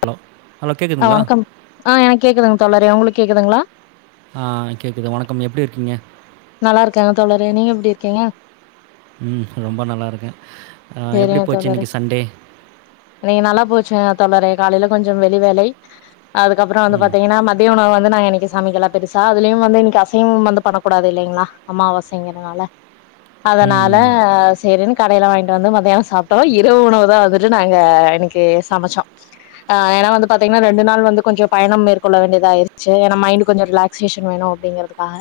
Hello hello ஆ கேட்குதுங்களா? வணக்கம் ஆ எனக்கு கேக்குதுங் தோழரே உங்ளுக்கு கேக்குதுங்ளா ஆ கேக்குது வணக்கம் எப்டிருக்கீங்க நல்லாருக்கே தோழரே நீங்க எப்டிருக்கீங்க ம் ரொம்ப நல்லாருக்கே அ எப்டி சேரிங்க போச்சு தோழரே இன்னைக்கு சண்டே இன்னைக்கு நல்லா போச்சு தோழரே காலையில கொஞ்சோ வெளி வேலை அதுக்கப்புறோ வந்து ம். பாத்தீங்கன்னா மத்திய உணவு வந்து நா என் இன்னைக்கு சமைக்கல பெருசா அதுலயும் வந்து இன்னைக்கு அசைவம் வந்து பண்ணக்கூடாது இல்லைங்ளா அம்மாவசைங்கிறதுனால ம், அதனால ம். சேரின்னு கடையில வாங்கிட்டு வந்து மத்தியானோ சாப்பிட்டோ இரவு உணவுதா வந்துட்டு நாங்க இன்னைக்கு சமச்சோ ஆ ஏனா வந்து பாத்தீங்கன்னா ரெண்டு நாள் வந்து கொஞ்சோ பயணம் மேற்கொள்ள வேண்டியதாயிருச்சு ஏனா மைண்ட் கொஞ்சோ ரிலாக்சேஷன் வேணு அப்படிங்கிறதுக்காக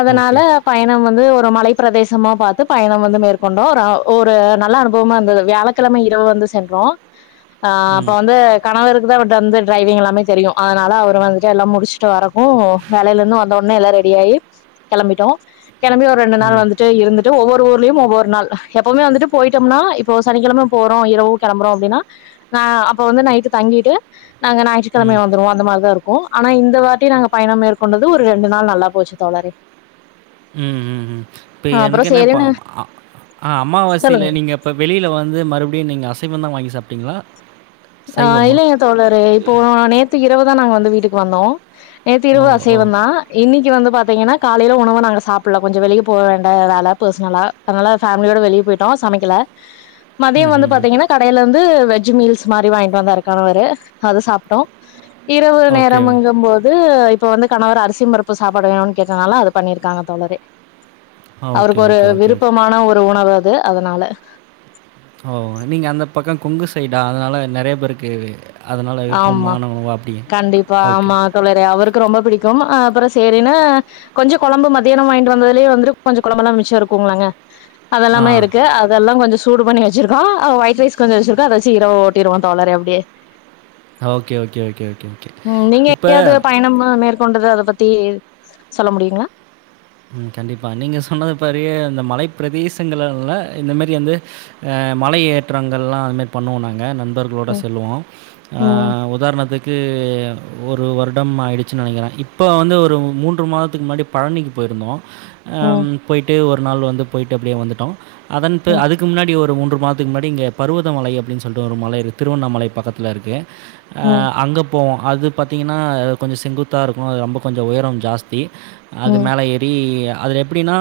அதனால ஓகே. பயணம் வந்து ஒரு மலை பிரதேசமா பாத்து பயணம் வந்து மேற்கொண்டோ ஒரு ஒரு நல்ல அனுபவமா இருந்தது வியாழக்கிழமை இரவு வந்து சென்றோ அப்ப ம், வந்து கணவர் கிதா விட்ட வந்து டிரைவிங் எல்லாமே தெரியு அதனால அவர் வந்துட்டு எல்லா முடிச்சுட்டு வர்ரக்கு வேலையில இருந்து வந்த உடனே எல்லா ரெடி ஆயி கிளம்பிட்டோ கிளம்பி ஒரு ரெண்டு நாள் ம், வந்துட்டு இருந்துட்டு ஒவ்வொரு ஊர்லயும் ஒவ்வொரு நாள் எப்பவுமே வந்துட்டு போய் ட்டோம்னா இப்போ சனிக்கிழம போறோ இரவு கிளம்புறோ அப்டின்னா அப்ப வந்து நைட்டு தங்கிட்டு நாங்க ஞாயிற்றுக்கிழமை ம், வந்துருவோ அந்த மாரிதா இருக்கு ஆனா இந்த வாட்டி நாங்க பயணம் மேற்கொண்டது ஒரு ரெண்டு நாள் நல்லா போச்சு தோழரே ம், ம், ம். இப்ப ஆ அப்புறோ எனக்கு என்ன பா சேரின்னு அ ஆ சொல்லுங்க அமாவாசையில நீங்க இப்ப வெளியில வந்து மறுபடியு நீங்க அசைவந்தா வாங்கி சாப்பிட்டீங்ளா ஆ இல்லைங்க தோழரே இப்போ நேத்து இரவுதா நாங்க வந்து வீட்டுக்கு வந்தோ நேத்து ஓ! இரவு ஓ! அசைவந்தா இன்னை க்கு வந்து பாத்தீங்கன்னா காலையில உணவ நாங்க சாப்பிடல கொஞ்சோ வெளிய போ வேண்ட வேல பர்சனலா அதனால ஃபேமிலியோட வெளிய போயிட்டோ சமைக்கல மதியோ ம், வந்து ம், ம். பாத்தீங்கன்னா கடையில இருந்து வெஜ் மீல்ஸ் மாரி வாங்கிட்டு வந்தாரு கணவரு அது சாப்பிட்டோ இரவு ஓகே. நேரம்ங்கும்போது இப்போ வந்து கணவரு அரிசியும் பருப்பு சாப்பாடு வேணுனு கேட்டனால அது பண்ணிருக்காங்க தோழரே ஆ ஓகே, அவருக்கொரு ஓகே, ஓகே, ஓகே. விருப்பமான ஒரு உணவு அது அதனால ஓ நீங்க அந்த பக்க கொங்கு சைடா அதனால நறைய பேருக்கு அதனால ஆமா விருப்பமான உணவா அப்படி? கண்டிப்பா ஓகே. ஆமா தோழரே அவருக் கு ரொம்ப பிடிக்கும் அ அப்புறோ சேரினு கொஞ்சோ கொழம்பு மத்தியானோ வாங்கிட்டு வந்ததுலயே வந்துட்டு கொஞ்சோ கொழம்பெல்லா மிச்ச இருக்கூங்ளேங்க ஆ. அதெல்லாமே இருக்கு அதெல்லா கொஞ்சோ ஸ் சூடு பண்ணி வச்சிருக்கோ ஆ வேட் ரைஸ் கொஞ்சோ வச்சிருக்கோ அத வச்சு இரவ ஓட்டிர்வோ தோழரே அப்டியே okay, okay, okay, okay, okay. ம் நீங்க இப்ப எங்கியாவ்து பயணம் மேற்கொண்டது அத பத் தே சொல்ல முடியுங்களா ம் கண்டிப்பா நீங்க சொன்னது பாரு இந்த மலை பிரதேசங்கள்ல இந்த மாரி வந்து அ மலை ஏற்றங்கள் எல்லா அது மாரி பண்ணுவ நாங்க நண் பர்குளோட ம் செல்லுவோ ஆ ம் உதாரணத்துக்கு ஒரு வருடம் ஆயிடுச்சின நெனைக்கிறே இப்போ வந்து ஒரு மூன்று மாதத்துக்கு முன்னாடி பழனிக்கு போயிருந்தோ ஆ ம் போய்ட்டு ஒரு நாள் வந்து போயிட்டு அப்டியே வந்துட்டோ அதன் ம் அதுக்கு முன்னாடி ஒரு மூன்று மாதத்துக்கு முன்னடி இங்கே பருவத மலை அப்டின்னு சொல்ட்டு ஒரு மலை க்கு திருவண்ணாமலை பக்கத்தில இருக்கு அ அங்க போவோ அது பாத்திங்கன்னா கொஞ்ச செங்குத்தா இருக்கு ரொம்ப கொஞ்ச உயரம் ஜாஸ்தி அது ம் மேல ஏறி அது எப்டின்னா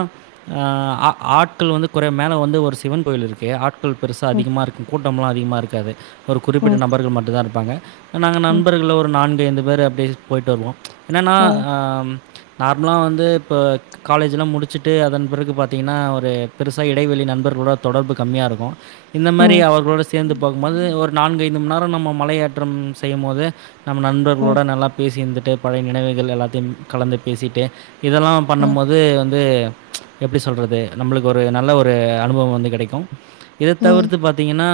ஆ ஆட்கள் வந்து குறை மேல வந்து ஒரு சிவன் கோயில் இருக்கு ஆ மக்கள் பெருசா ம் அதிகமா இருக்கு கூட்டமல்லா அதிகமா இருக்காது ஒரு குறிப்பிட்ட ம் நபர்கள் மட்டுதா இருப்பாங்க நாங்க ம் நண்பர்கள்ள ஒரு நான்கு ஐந்து பேரு அப்டியே போயிட்டு வருவோ என்னென்னா ம் ம் ஆ நார்மலா வந் து இப்ப காலேஜ்ல்லா முடிச்சுட்டு அதன் பிறகு பாத்தீங்கன்னா ஒரு பெருசா இடைவெளி நண்பர்களோட தொடர்புக்கு கம்மியாருக்கு இந்த மாரி ம் அவர்களோட சேந்து போகும்போது ஒரு நான்கு ஐந்துமண்நேரோ நம்ம மலையேற்றம் செய்யும் போது நம்ம ம் நண்பர்களோட நல்லா பேசியிருந்துட்டு பழைய நினைவுகள் எல்லாத்தையும் கலந்து பேசிட்டு இதெல்லா ம் பண்ணம் போது இது எப்டி சொல்றது நம்மளுக்கு ஒரு நல்ல ஒரு அனுபவம் வந்து கெடைக்கும் இத ம் தவிர்த்து பாத்தீங்கன்னா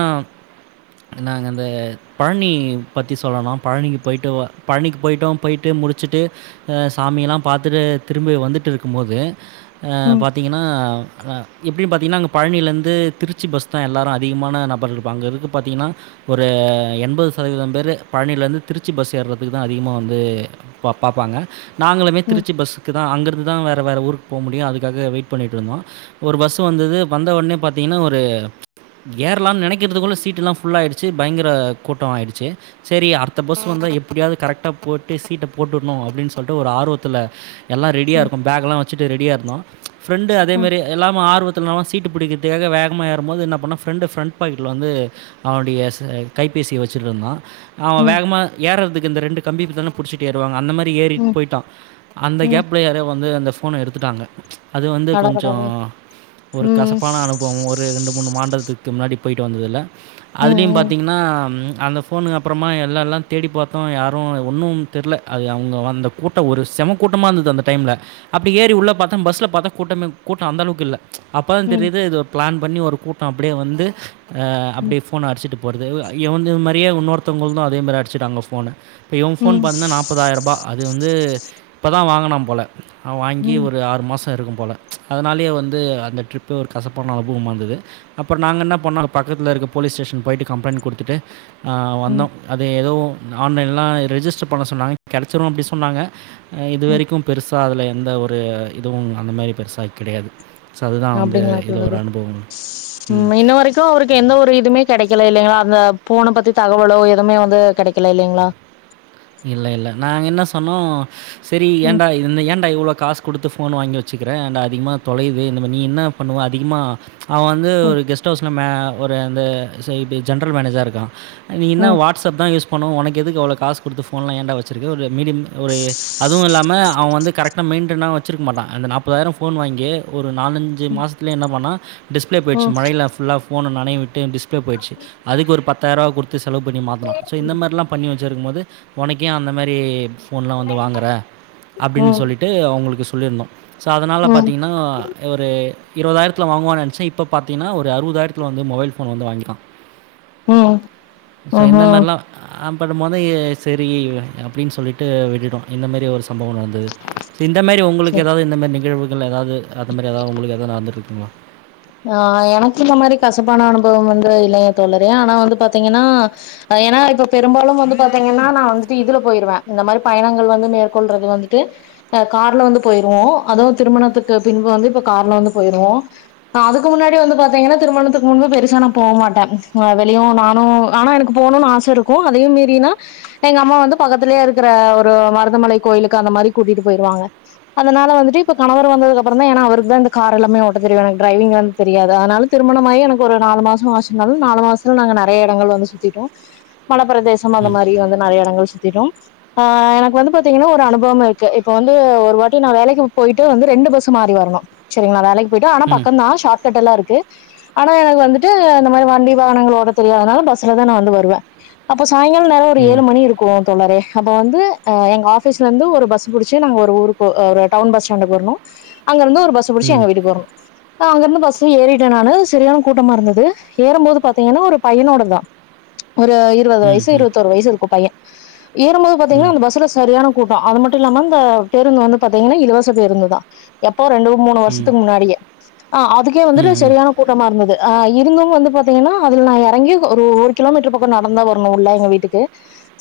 நாங்க இந்த பழனி பத்தி சொல்லன பழனிக்கு போயிட்டுவா பழனிக்கு போய்ட்டோ போயிட்டு முடிச் ச்சுட்டு அ சாமியெல்லா பாத்துரு திரும்பி வந்துட்டு இருக்கும்போது ஆ ம் பாத்திங்கன்னா ஆ இப்டியு பாத்தீங்கன்னா அங்க பழனியிலேருந்து திருச்சி பஸ் தா எல்லாரு அதிகமான நபர் இருப்பாங்க அங்க இருக்கு பாத்தீங்கன்னா ஒரு என்பது சதவீத பேரு பழனியிலேருந்து திருச்சி பஸ் ஏறதுக்கு தாஅதிகமா வந்து பா பா வாங்க நாங்களுமே ம் ம் திருச்சி பஸ் அங்கருந்து தா வேற வேற ஊருக்கு போமுடியுஅதுக்காக வெயிட் பண்ணிட்டு இருந்தோ ஒரு பஸ் வந்தது வந்த உடனே பாத்தீங்கன்னா ஒரு ஏ ஏற்லான்னு நெனைக்கிறதுக்குள்ள சீட்டெல்லா புல் ஆயிடுச்சு பயங்கர கூட்டோ ஆயிடுச்சு சரி அடுத்த பஸ் வந்து எப்டியாவது கரெக்டா போட்டு சீட்ட போட்டுன்னு அப்டின்னு சொல்ட்டு ஒரு ஆர்வத்துல எல்லா ரெடியா இருக்கொம் பேக்கெல்லா வச்சுட்டு ரெடியா இருந்தோ ப்ரெண்டு அதேமாரி எல்லாமு ஆர்வத் இத்துனோ சீட்டு பிடிக்கறதுக்காக வேகமா ஏறும்போது என்ன பண்ணா ப்ரெண்டு ப்ரெண்ட் பாக்கெட்ல்ல வந்து அவனுடைய கை பேசி வச்சிட்டிருந்தா அவே ம் ம் வேகமா ஏறதுக்கு இந்த ரெண்டு கம்பி தானே புடிச்சிட்டு ஏறுவாங்க அந்த மாரி ந்து ஏறி ம் போயிட்டா அந்த ம் கேப் வந்து அந்த போன எடுத்துட்டாங்க அது வந்து அட கொஞ்சோ கடவுளே ஒரு ம் கசப்பான அனுபவம் ஒரு ரெண்டு மூணு மாண்டலத்துக்கு முன்னாடி போய்ட்டு வந்ததுல ம் அதுலேயு ம் பாத்தீங்கன்னா அந்த ஃபோனு அப்புறமா எல்லால்லாம் தேடி பாத்தோ யாரோ ஒன்னும் தெர்ல அது அவுங்க அந்த கூட்டோ ஒரு செம கூட்டமா இருந்தது அந்த டைம்ல அப்டி ஏறி உள்ள பாத்தே பஸ்ல பாத்தே கூட்டமே கூட்ட அந்த அளவுக்கு இல்ல அப்பதா ம் தெரியுது இது ஒரு பிளான் பண்ணி ஒரு கூட்டோ அப்டியே வந்து ம் அப்டியே ஃபோன அடிச்சிட்டு போறது எவன்து மாரியே உன்னொருத்தவங்கள்து அதே மாரி அடிச்சுட்டாங்க போன இப்போ இவுங்க ம் ஃபோன் பாத்தீங்கன்னா நாற்பதாயிரரூபா அது வந்து இப்பதான் வாங்குனான் போல அவன் வாங்கி ம் ஒரு ஆறு மாசோ இருக்கும்போல அதனாலயே வந்து அந்த ட்ரிப் ஒரு கசப்பான அனுபவமா இருந்தது அப்புறோ நாங்க என்ன பண்ணோ அங்க பக் ட்ரிப்ல இருக்க போலீஸ் ஸ்டேஷன் போயிட்டு கம்ப்ளைன்ட் குடுத்துட்டு ஆ வந்தோ ம் அது ஏதோ ஆன்லைன்ல்லா ரெஜிஸ்டர் பண்ண சொன்னாங்க கெடச்சிரு அப்டி சொன்னாங்க ஆ ம் இதுவரைக்கு பெருசா அதில எந்த ஒரு இதுவும் அந்த மாரி பெருசா கெடையாது அப்டிங்ளா தோழரே ம் இன்னு வரைக்கு அவருக்கு எந்த ஒரு இதுமே கெடைக்கல இல்லைங்ளா அந்த ஃபோன பத்தி தகவலோ எதுமே வந்து கெடைக்கல இல்லைங்ளா இல்ல இல்ல நாங்க என்ன சொன்னோ செரி ம் ஏன்டா இந் ஏன்டா இவ்ளோ காசு குடுத்து ஃபோன் வாங்கி வெச்சுக்கிறே அண்ட் அதிகமா தொலையுது இந்த ப நீ என்ன பண்ணுவோ அதிகமா அவன் வந்து ம் ஒரு கெஸ்ட் ஹவுஸ்ல மே ஒரு அந்த செ இப்டி ஜென்ரல் மேனேஜரா இருக்கான் நீ என்னா ம் வாட்ஸ்அப்தா யூஸ் பண்ணுவோ உனக்கு எதுக்கு அவ்ளோ காசு குடுத்து போன்ல்லா ஏண்டா வெச்சிருக்கு ஒரு மீடியம் ஒரு அதுவு இல்லாம அவன் வந்து கரெக்ட் மெயின்டெனா வெச்சிருக்க மாட்டான் அந்த நாற்பதாயிரம் ஃபோன் வாங்கி ஒரு நாலஞ்சு மாசத்லே என்ன பண்ணா டிஸ்ப்ளே போயிடுச்சு ம் மழையில ஃபுல்லா போன நனயவிட்டு டிஸ்பிளே போயிடுச்சு அதுக்கு ஒரு பத்தாயிரூவா குடுத் து செலவு பண்ணி மாத்துனா ஸோ இந்த மாரில்லா பண்ணி வெச்சுருக்கும்போது உனக்கு ஏன் அந்த மாரி ஃபோன்ல்லா வந்து வாங்கற அப்டின்னு ம் சொல்லிட்டு அவுங்களுக்கு சொல்லியிருந்தோ சோ அதனால ம் பாத்தீங்கன்னா ஒரு இருவதாயிரத்தில வாங்குவோன்னு நினச்சே இப்ப பாத்தின்னா ஒரு அறுவதாயிரத்தில வந்து மொபைல் போன் வந்து வாங்கிட்டான் ம் சோ இந்த ம்ஹூம் மாரில்லா பண்ணும்போது ஏ செரி அப்டின்னு சொல்லிட்டு விட்டுட்டோ இந்த மாரி ஒரு செ சம்பவோ நடந்தது செ இந்த மாரி உங்களுக்கு எதாவது இந்த மாரி நிகழ்வுகள் எதாவது அந்த மாரி எதாவது உங்களுக்கு எதாவது நடந்திட்டுருக் ங்ளா ஆ எனக்கு இந்த மாரி கசப்பான அனுபவம் வந்து இல்லைங்க தோழரே ஆனா வந்து பாத்தீங்கன்னா அ ஏனா இப்போ பெரும்பாலும் வந்து பாத்தீங்கன்னா நா வந்துட்டு இதுல போயிருவ இந்த மாரி பயணங்கள் வந்து மேற்கொள்றது வந்துட்டு அ கார்ல வந்து போயிருவோ அதுவு திருமணத்துக்கு பின்பு வந்து இப்ப கார்ல வந்து போயிருவோ ஆ அதுக்கு முன்னாடி வந்து பாத்தீங்கன்னா திருமணத்துக்கு முன்பு பெருசா நா போ மாட்டே வெளியு நானு ஆனா எனக்கு போ னுன்னு ஆச இருக்கு அதையும் மீறினா எங்க அம்மா வந்து பக்கத்திலயே இருக்கிற ஒரு மருதமலை கோயிலுக்கு அந்த மாரி கூட்டிட்டு போயிருவாங்க அதனால வந்துட்டு இப்ப கணவர் வந்ததுக்கு அப்புறந்தா ஏனா அவருக்குதா இந்த கார் எல்லாமே ஓட்ட தெரியு எனக் டிரைவிங் வந்து தெரியாது அதனால திருமணமாயி எனக்கு ஒரு நாலு மாசம் ஆச்சினாலும் நாலு மாசத்துல நாங்க நிறைய இடங்கள் வந்து சுத்திட்டோம் மலப்பிரதேசம் அந்த ம். மாதிரி வந்து நிறைய இடத் கள் சுத்திட்டோம் அஹ் எனக்கு வந்து பாத்தீங்கன்னா ஒரு அனுபவம் இருக்கு இப்ப வந்து ஒரு வாட்டி நான் வேலைக்கு போயிட்டு வந்து ரெண்டு பஸ்ஸு மாறி வரணும் சரிங்களா வேலைக்கு போயிட்டு ஆனா பக் ம். ஷார்ட் கட் எல்லாம் இருக்கு ஆனா எனக்கு வந்துட்டு இந்த மாதிரி வண்டி வாகனங்கள ஓட்ட தெரியாதனால பஸ்ல தான் நான் வந்து வருவேன் அப்ப சாயங்காலம் நேரம் ஒரு ம். ஏழு மணி இருக்கும் தோழரே அப்ப வந்து எங்க ஆபீஸ்ல இருந்து ஒரு பஸ் புடிச்சு நாங்க ஒரு ஊருக்கு ஒரு டவுன் பஸ் ஸ்டாண்டுக்கு வரணும் அங்க இருந்து ஒரு பஸ் புடிச்சு ம். எங்க வீட்டுக்கு வரணும் ஆஹ் அங்க இருந்து பஸ்ல ஏறிட்டேன் நானு செரியான கூட்டமா இருந்தது ஏறும்போது பாத்தீங்கன்னா ஒரு பையனோட இருந்தான் ஒரு இருபது ம். வயசு ம். இருபத்தோரு வயசு இருக்கும் பையன் ஏறும்போது பாத்தீங்கன்னா ம். அந்த பஸ்ல சரியான கூட்டம் அது மட் ட்டுல்லாம அந்த பேருந்து வந்து பாத்தீங்கன்னா இலவச பேருந்து தான் எப்போ ரெண்டு மூணு ம். வருஷத்துக்கு முன்னாடியே ஆ அதுக்கே வந்துட்டு ம். செரியான கூட்டமா இருந் தது ஆஹ் இருந்தும் வந்து பாத்தீங்கன்னா அதுல நான் இறங்கி ஒரு ஒரு கிலோமீட்டர் பக்கம் நடந்துதான் வரணும் உள்ளே எங்க வீட்டுக்கு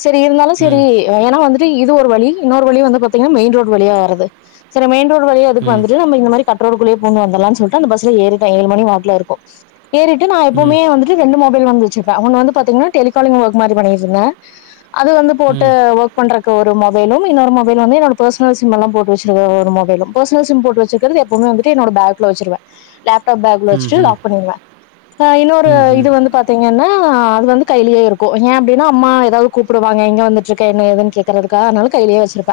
சரி இருந்தாலும் சரி ம். ஏன்னா வந்துட் டு இது ஒரு வழி இன்னொரு வழி வந்து பாத்தீங்கன்னா மெயின் ரோடு வழியா வரது சரி மெயின் ரோடு வழியா எதுக்கு ம். வந்துட்டு நம்ம இந்த மாரி கட்ரோடேக்குள்ளே பூந்து வந்துல்லாம் சொல்ட் டு அந்த பஸ்ல ஏறிட்டன் ஏழு மணி வாக்குல இருக்கும் ஏறிட்டு நான் எப்பவுமே வந்துட்டு ரெண்டு மொபைல் வந்து வச்சிருப்பேன் ஒன்னு வந்து பாத்தீங் னு டெலிகாலிங் ஒர்க் மாரி பண்ணிட்டுருந்தேன் அது வந்து போட்டு ம். ம். ஓர்க் பண்றக்கு ஒரு மொபைலும் இன்னொரு மொபைல் வந்து என்னோட பர்சனல் சிம் எல்லாம் போட்டு வச்சிருக்க ஒரு மொப் பர்சனல்சிம் போட்டு வச்சிருக்கிறது எப்போமே வந்துட்டு என்னோட பேக்ல வச்சிருவே லேப்டாப் பேகுல்ல வச்சிட்டு லாக் ம்ஹ்ம். பண்ணிருவே அ இன்னொரு ம்ஹ்ம். இது வந்து பாத்தீங்கன்னா அது வந்து கையிலியே இருக்கு ஏ அப்டின்னா அம்மா ஏதாவது கூப்புட் து வாங்க எங்க வந்துட்டுருக்க என்ன ஏதுன்னு கேக்கறதுக்காக அதனால கையிலியே வச்சுருப்ப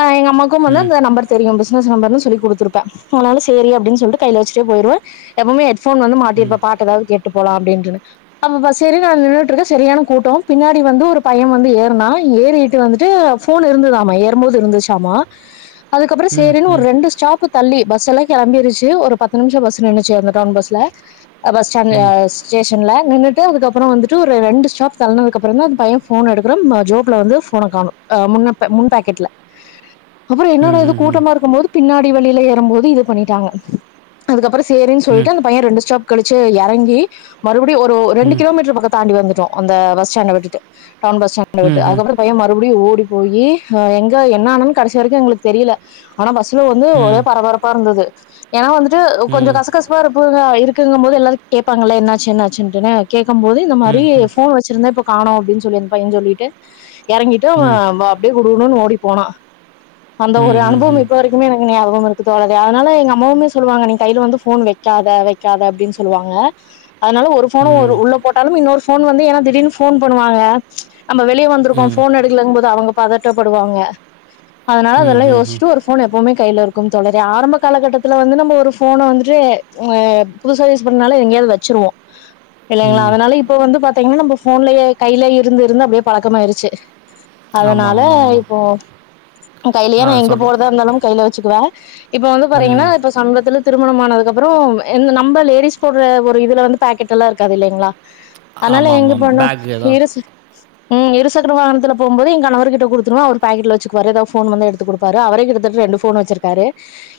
அ எங்க அம்மாக்கும் வந்து ம். அந்த நம்பர் தெரியும் பிஸ்னஸ் நம்பர்னு சொல்லி குடுத்துருப்ப அதனால சேரி அப்டின்னு சொல்ட்டு கையில வச்சுட்டே போயிருவே எப்பவுமே ஹெட்போன் வந்து ம். மாட்டிறுப்பே பாட்டெதாது கேட்டு ட்டு போலா அப்டிடுறுந்தே அப்ப பஸ்சேரி நா நின்னுட்டு இருக்கே சரியான கூட்டோ பின்னாடி வந்து ஒரு பைய வந்து ஏறுனா ஏறிட்டு வந்துட்டு போன் இருந்துதாமா ஏறும்போது இருந்துச்சாமா அதுக்கப்புறம் ம். சேரின்னு ஒரு ம். ரெண்டு ஸ்டாப்பு தள்ளி பஸ்செல்லா கெளம்பிருச்சி ஒரு பத்து நிமிஷ பஸ் நின்னுச்சு அந்த டவுன் பஸ்ல பஸ்டாண்ல ம். ஸ்டேஷ னின்ல நின்ட்டு அதுக்கப்புற வந்துட்டு ஒரு ரெண்டு ஸ்டாப் தள்ளனதுக்குப்புறந்தா பைய போன் எடுக்குறா ஜோப்ல வந்து போன கா காணோம் அ முன்னப்ப முன் பேக்கெட்ல அப்புறோ என்னோட இது ம்ஹ்ஹ்ம். கூட்டமா இருக்கு போது பின்னாடி வழியில ஏறும் போது இத பண்ணிட்டாங்க அதுக்கப்புறோ சேரின்னு ம். சொல்லிட்டு அந்த பைய ரெண்டு ஸ்டாப் கழிச்சு எறங்கி மறுபடி ஒரு ரெண்டு ம். கிலோமீட்டர் பக்கத் தாண்டி வந்துட்டோ அந்த பஸ்டாண்ட விட்டுட்டு டவுன் பஸ்டாண்ட விட்டு ம்ஹ்ம். அதுக்கப்பறம் அந்த பையன் மறுபடி ப்டி ஓடி போயி எங்க என்னானன் கடைசி வரைக்கு எங்களுக்கு தெரியல ஆனா பஸ்ல வந்து ம். ஒரே ம். பரபரப் ப்பா இருந்தது ஏனா வந்துட் ட்டு ம்ஹ்ம். கொஞ்ச ம். கசக்கசப்பா இருப்புக இருக்குங்கும் போது எல்லாரு கேப்பாங்கல்ல என்னாச்சு என்னாச்சுன்ட்டுன்னு கே கம்போது இந்த மாரி ம்ஹ்ஹ்ம். போன் வச்சிருந்தே இப்ப காணோ அப்டின்னு சொல்லின் அந்த பைய சொல்லிட்டு எறங்கிட்டு அவ ம். ம். அப்படியே குடுகுடுணு ஓடி போனா அந்த ஒரு ம் ம் ம் அனுபவம் இப்ப வரைக்குமே எனக்கு ஞாபகம் இருக்கு தோழரே ஆனாலு எங்க அம்மாவுமே சொல்லுவாங்க நீ கைல வந்து போன் வெக்காத வெக்காத அப்டின்னு சொல்லுவாங்க அதனால ம் ம் ஒரு ம் போன உ ம் உள்ள போட்டா டாலுமு இன்னொரு போன் வந்து ஏனா திடீனு போன் பண்ணுவாங்க நம்ம வெளியே ம் வந்துருக்கோம் ம் போன் எடுக்லங் போது அவங்க பதட்டப்படுவாங்க அதனால ம், அதெல்லா ம், ம். யோஸ்ட்டு ஒரு போன் எப்பவுமே கைல இருக்கும் தோழரே ஆரம்ப காலகட்டத்துல வந்து ரும்ப ஒரு ஃபோன வந்துட்டு ஏ புதுசா யூஸ் பண்ணாலே எங்யாவது வச்சிருவோ இல்லைங்களா ம். அதனால இப்ப வந்து பாத்தீங்கன்னா நம்ம போன்லயே கையிலய இருந்துருந்து அப்டியே பழக்கமாயயிருச்சு ஆமா, அதனால ஆமா, ஆமா. இப்போ கையிலயே ஆ நான் எங்க சொல்ற போறதா இருந்தாலும் கையில வச்சுக்குவே இப்ப வந்து பாதீங்கனா ம். ப்பஸ் திருமணம்மானதுக்கு அப்புறோ இந் நம்ப லேடிஸ் போடுற ஒரு இதுல வந்து பாக்கெட்டெல்லா இருக்காது இல்லைங்களா அனால ஆமா, எங்க ஆமா. போனு பேக் ஏதா [unintelligible] ம் இரு சக்ர வாகனத்துல போம்போது ஏ கணவர் கிட்ட குடுத்துருவே அவர் பேக்கெட்ல வச்சிக்குவாரு எதா ஃபோன் வந்தா எடுத்து குடுப்பாரு அவரே கிட்டத்தட்ட ரெண்டு போனு வச்சிருக்காரு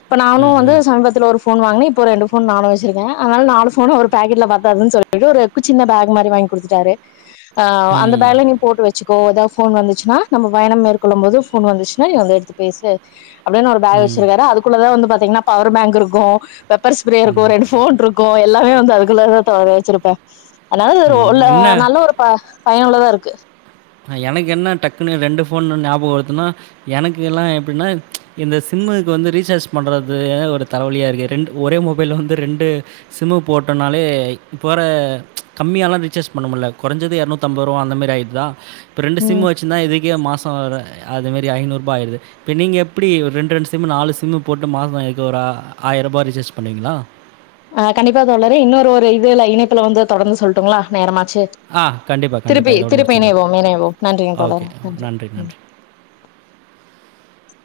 இப்ப நானு ம், வந்து ம். இன்னொர் ஃபோன் வாங்னே இப்ப ரெண்டு ஃபோன் நாலு வச்சிருக்கே அனால நாலு ஃபோனு ஒரு பேக்கெட்ல பத்தாதுன் சொல்லிட்டு ஒரு கு சின்ன பேக் மாரி ரி வாங்கி குடுத்துட்டாரு அந்த ம், பேக்ல நீ போட்டு வெச் சிக்கோ எதா ஃபோன் வந்துச்சுன்னா நம்ம பயணம் மேற்கொள்ளு போது ஃபோன் வந்துச்சுன்னா நீ [unintelligible] எடுத்து பேசு அப்டினு ஒரு பேக் ம், வச்சிருக்காரு அதுக்குள்ளதா வந்து பாதீங்கனா பவர் பேங்க்குருக்கு வெப்பர் ஸ்ப்ரேருக்கு ரெண்டு ஃபோன் ருக்கு எல்லாமே வந்து அதுக்குள்ளதா தோழரே வச்சிருப்பே அதனால அது ம். உள்ள என்ன நல்ல ஒரு ப பயனுள்ளதா இருக்கு எனக்கு என்ன டக்குன்ன ரெண்டு போனுன் ஞாபகவருதுன்னா எனக்கு எல்லா எப்டின்னா இந்த சிம்மு க்கு வந்து ரீசார்ஜ் பண்றது எனத் ஒரு தலைவலியா இருக்கு ரெண்டு ஒரே மொபைல்ல வந்து ரெண்டு சிம்மு போட்டனால [unintelligible] இப்போ வேற கம்மியாலா ரீசார்ஜ் பண்ண முல்ல கொறஞ்சது எரநூத்தம்பரூபா அந்த மாரி ஆயிருதா இப்ப ரெண்டு ம் சிம் வச்சுந்தா இதுக்கே மா சொல்ற அதுமாரி ஐநூற்ரூபா ஆயிடுது ப்ப நீங்க எப்படி ஓ ரெண்ட் ரெண்டு சிம்மு நாலு சிம்மு போட்டு மாசோ ஆஹ் ஆயிர்ரூபா ரிசார்ஜ் பண்ணுவீங்களா அ கண்டிப்பா தோழரே இன்னொரு ஒரு இதுல இணைப்புல வந்து தொடர்ந்து சொல்ட்டுங்ளா நேரமா சேரி ஆ, கண்டிப்பா, கண்டிப்பா. திருப்பி இதோட திருப்பி முடிச்சுக்கலாம். இணைவோ இணைவோம் நன்றிங்க தோழரே நன்றி [unintelligible]